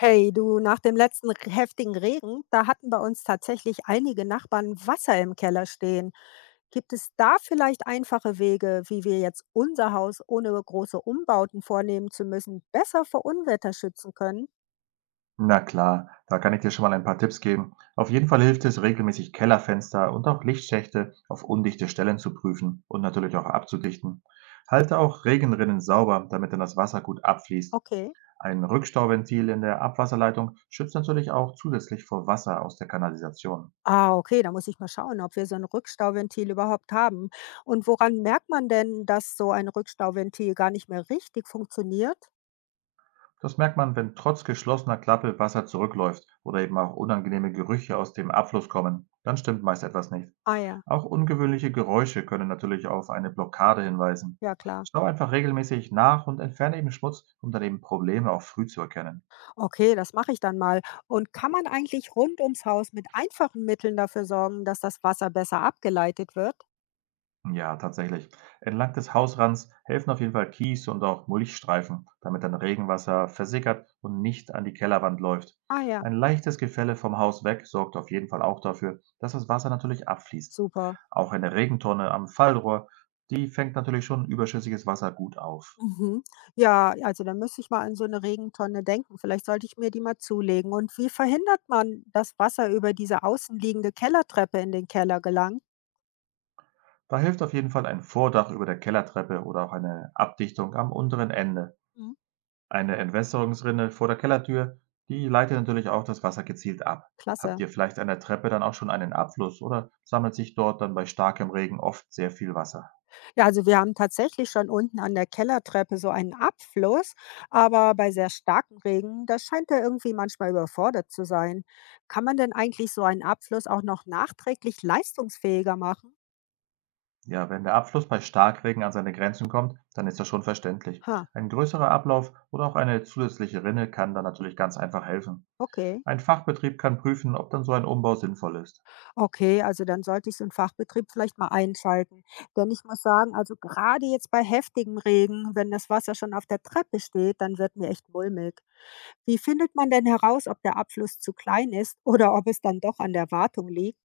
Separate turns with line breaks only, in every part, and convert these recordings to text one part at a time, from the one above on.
Hey, du, nach dem letzten heftigen Regen, da hatten bei uns tatsächlich einige Nachbarn Wasser im Keller stehen. Gibt es da vielleicht einfache Wege, wie wir jetzt unser Haus, ohne große Umbauten vornehmen zu müssen, besser vor Unwetter schützen können?
Na klar, da kann ich dir schon mal ein paar Tipps geben. Auf jeden Fall hilft es, regelmäßig Kellerfenster und auch Lichtschächte auf undichte Stellen zu prüfen und natürlich auch abzudichten. Halte auch Regenrinnen sauber, damit dann das Wasser gut abfließt.
Okay.
Ein Rückstauventil in der Abwasserleitung schützt natürlich auch zusätzlich vor Wasser aus der Kanalisation.
Ah, okay, da muss ich mal schauen, ob wir so ein Rückstauventil überhaupt haben. Und woran merkt man denn, dass so ein Rückstauventil gar nicht mehr richtig funktioniert?
Das merkt man, wenn trotz geschlossener Klappe Wasser zurückläuft oder eben auch unangenehme Gerüche aus dem Abfluss kommen. Dann stimmt meist etwas nicht.
Ah ja,
Auch ungewöhnliche Geräusche können natürlich auf eine Blockade hinweisen.
ja klar.
Schau einfach regelmäßig nach und entferne eben Schmutz, um daneben Probleme auch früh zu erkennen.
Okay, das mache ich dann mal. Und kann man eigentlich rund ums Haus mit einfachen Mitteln dafür sorgen, dass das Wasser besser abgeleitet wird?
Ja, tatsächlich. Entlang des Hausrands helfen auf jeden Fall Kies und auch Mulchstreifen, damit dann Regenwasser versickert und nicht an die Kellerwand läuft.
Ah ja,
Ein leichtes Gefälle vom Haus weg sorgt auf jeden Fall auch dafür, dass das Wasser natürlich abfließt.
super.
Auch eine Regentonne am Fallrohr, die fängt natürlich schon überschüssiges Wasser gut auf.
Mhm. Ja, also dann müsste ich mal an so eine Regentonne denken. Vielleicht sollte ich mir die mal zulegen. Und wie verhindert man, dass Wasser über diese außenliegende Kellertreppe in den Keller gelangt?
Da hilft auf jeden Fall ein Vordach über der Kellertreppe oder auch eine Abdichtung am unteren Ende.
Mhm.
Eine Entwässerungsrinne vor der Kellertür, die leitet natürlich auch das Wasser gezielt ab.
Klasse.
Habt ihr vielleicht an der Treppe dann auch schon einen Abfluss oder sammelt sich dort dann bei starkem Regen oft sehr viel Wasser?
Ja, also wir haben tatsächlich schon unten an der Kellertreppe so einen Abfluss, aber bei sehr starkem Regen, da scheint er irgendwie manchmal überfordert zu sein. Kann man denn eigentlich so einen Abfluss auch noch nachträglich leistungsfähiger machen?
Ja, wenn der Abfluss bei Starkregen an seine Grenzen kommt, dann ist das schon verständlich.
Ha,
Ein größerer Ablauf oder auch eine zusätzliche Rinne kann dann natürlich ganz einfach helfen.
okay.
Ein Fachbetrieb kann prüfen, ob dann so ein Umbau sinnvoll ist.
Okay, also dann sollte ich so einen Fachbetrieb vielleicht mal einschalten. Denn ich muss sagen, also gerade jetzt bei heftigem Regen, wenn das Wasser schon auf der Treppe steht, dann wird mir echt mulmig. Wie findet man denn heraus, ob der Abfluss zu klein ist oder ob es dann doch an der Wartung liegt?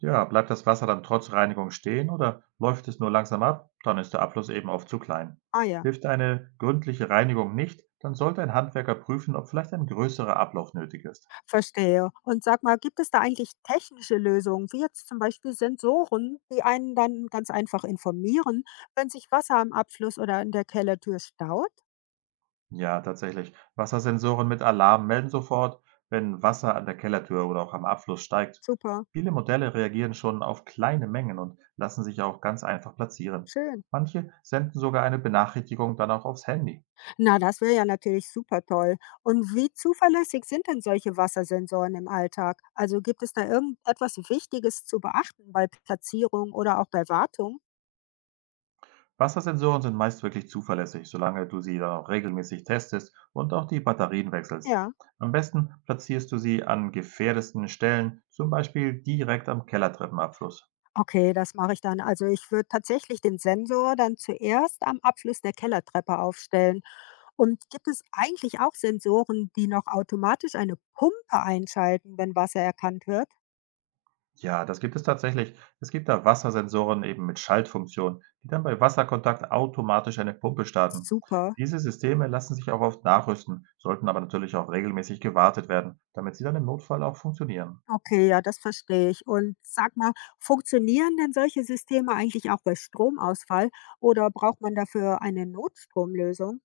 Ja, bleibt das Wasser dann trotz Reinigung stehen oder läuft es nur langsam ab, dann ist der Abfluss eben oft zu klein.
Ah ja.
Hilft eine gründliche Reinigung nicht, dann sollte ein Handwerker prüfen, ob vielleicht ein größerer Ablauf nötig ist.
Verstehe. Und sag mal, gibt es da eigentlich technische Lösungen, wie jetzt zum Beispiel Sensoren, die einen dann ganz einfach informieren, wenn sich Wasser am Abfluss oder in der Kellertür staut?
Ja, tatsächlich. Wassersensoren mit Alarm melden sofort, wenn Wasser an der Kellertür oder auch am Abfluss steigt.
Super,
Viele Modelle reagieren schon auf kleine Mengen und lassen sich auch ganz einfach platzieren.
schön.
Manche senden sogar eine Benachrichtigung dann auch aufs Handy.
Na, das wäre ja natürlich super toll. Und wie zuverlässig sind denn solche Wassersensoren im Alltag? Also gibt es da irgendetwas Wichtiges zu beachten bei Platzierung oder auch bei Wartung?
Wassersensoren sind meist wirklich zuverlässig, solange du sie dann auch regelmäßig testest und auch die Batterien wechselst.
Ja.
Am besten platzierst du sie an gefährdeten Stellen, zum Beispiel direkt am Kellertreppenabfluss.
Okay, das mache ich dann. Also ich würde tatsächlich den Sensor dann zuerst am Abfluss der Kellertreppe aufstellen. Und gibt es eigentlich auch Sensoren, die noch automatisch eine Pumpe einschalten, wenn Wasser erkannt wird?
Ja, das gibt es tatsächlich. Es gibt da Wassersensoren eben mit Schaltfunktion, die dann bei Wasserkontakt automatisch eine Pumpe starten.
Super.
Diese Systeme lassen sich auch oft nachrüsten, sollten aber natürlich auch regelmäßig gewartet werden, damit sie dann im Notfall auch funktionieren.
Okay, ja, das verstehe ich. Und sag mal, funktionieren denn solche Systeme eigentlich auch bei Stromausfall oder braucht man dafür eine Notstromlösung?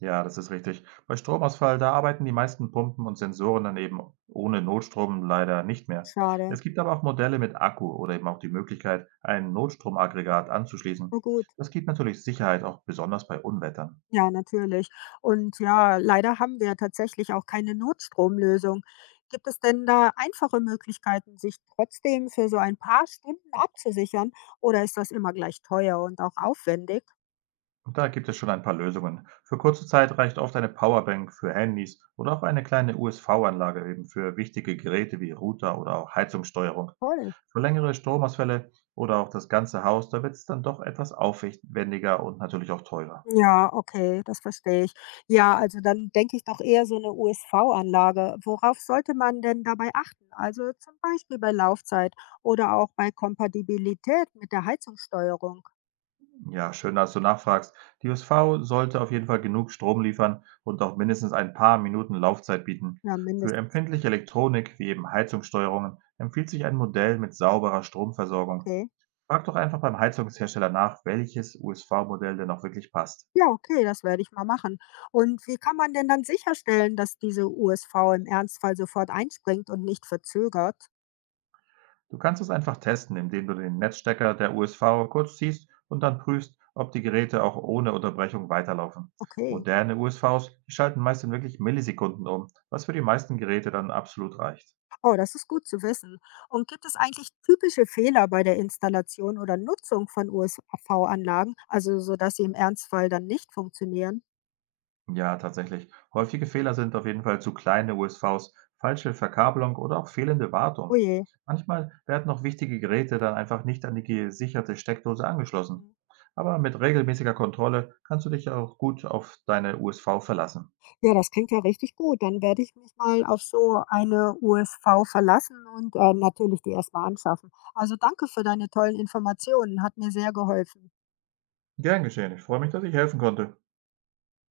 Ja, das ist richtig. Bei Stromausfall, da arbeiten die meisten Pumpen und Sensoren dann eben ohne Notstrom leider nicht mehr.
Schade.
Es gibt aber auch Modelle mit Akku oder eben auch die Möglichkeit, ein Notstromaggregat anzuschließen.
Na gut.
Das gibt natürlich Sicherheit, auch besonders bei Unwettern.
Ja, natürlich. Und ja, leider haben wir tatsächlich auch keine Notstromlösung. Gibt es denn da einfache Möglichkeiten, sich trotzdem für so ein paar Stunden abzusichern? Oder ist das immer gleich teuer und auch aufwendig?
Und da gibt es schon ein paar Lösungen. Für kurze Zeit reicht oft eine Powerbank für Handys oder auch eine kleine USV-Anlage eben für wichtige Geräte wie Router oder auch Heizungssteuerung.
Toll.
Für längere Stromausfälle oder auch das ganze Haus, da wird es dann doch etwas aufwendiger und natürlich auch teurer.
Ja, okay, das verstehe ich. Ja, also dann denke ich doch eher so eine USV-Anlage. Worauf sollte man denn dabei achten? Also zum Beispiel bei Laufzeit oder auch bei Kompatibilität mit der Heizungssteuerung.
Ja, schön, dass du nachfragst. Die USV sollte auf jeden Fall genug Strom liefern und auch mindestens ein paar Minuten Laufzeit bieten.
Ja,
Für
mindestens,
empfindliche Elektronik wie eben Heizungssteuerungen empfiehlt sich ein Modell mit sauberer Stromversorgung.
okay.
Frag doch einfach beim Heizungshersteller nach, welches USV-Modell denn auch wirklich passt.
Ja, okay, das werde ich mal machen. Und wie kann man denn dann sicherstellen, dass diese USV im Ernstfall sofort einspringt und nicht verzögert?
Du kannst es einfach testen, indem du den Netzstecker der USV kurz ziehst und dann prüfst, ob die Geräte auch ohne Unterbrechung weiterlaufen.
Okay.
Moderne USVs, die schalten meist in wirklich Millisekunden um, was für die meisten Geräte dann absolut reicht.
Oh, das ist gut zu wissen. Und gibt es eigentlich typische Fehler bei der Installation oder Nutzung von USV-Anlagen, also sodass sie im Ernstfall dann nicht funktionieren?
Ja, tatsächlich. Häufige Fehler sind auf jeden Fall zu kleine USVs, falsche Verkabelung oder auch fehlende
Oh
Wartung.
je.
Manchmal werden auch wichtige Geräte dann einfach nicht an die gesicherte Steckdose angeschlossen.
Mhm.
Aber mit regelmäßiger Kontrolle kannst du dich auch gut auf deine USV verlassen.
Ja, das klingt ja richtig gut. Dann werde ich mich mal auf so eine USV verlassen und natürlich die erstmal anschaffen. Also danke für deine tollen Informationen. Hat mir sehr geholfen.
Gern geschehen. Ich freue mich, dass ich helfen konnte.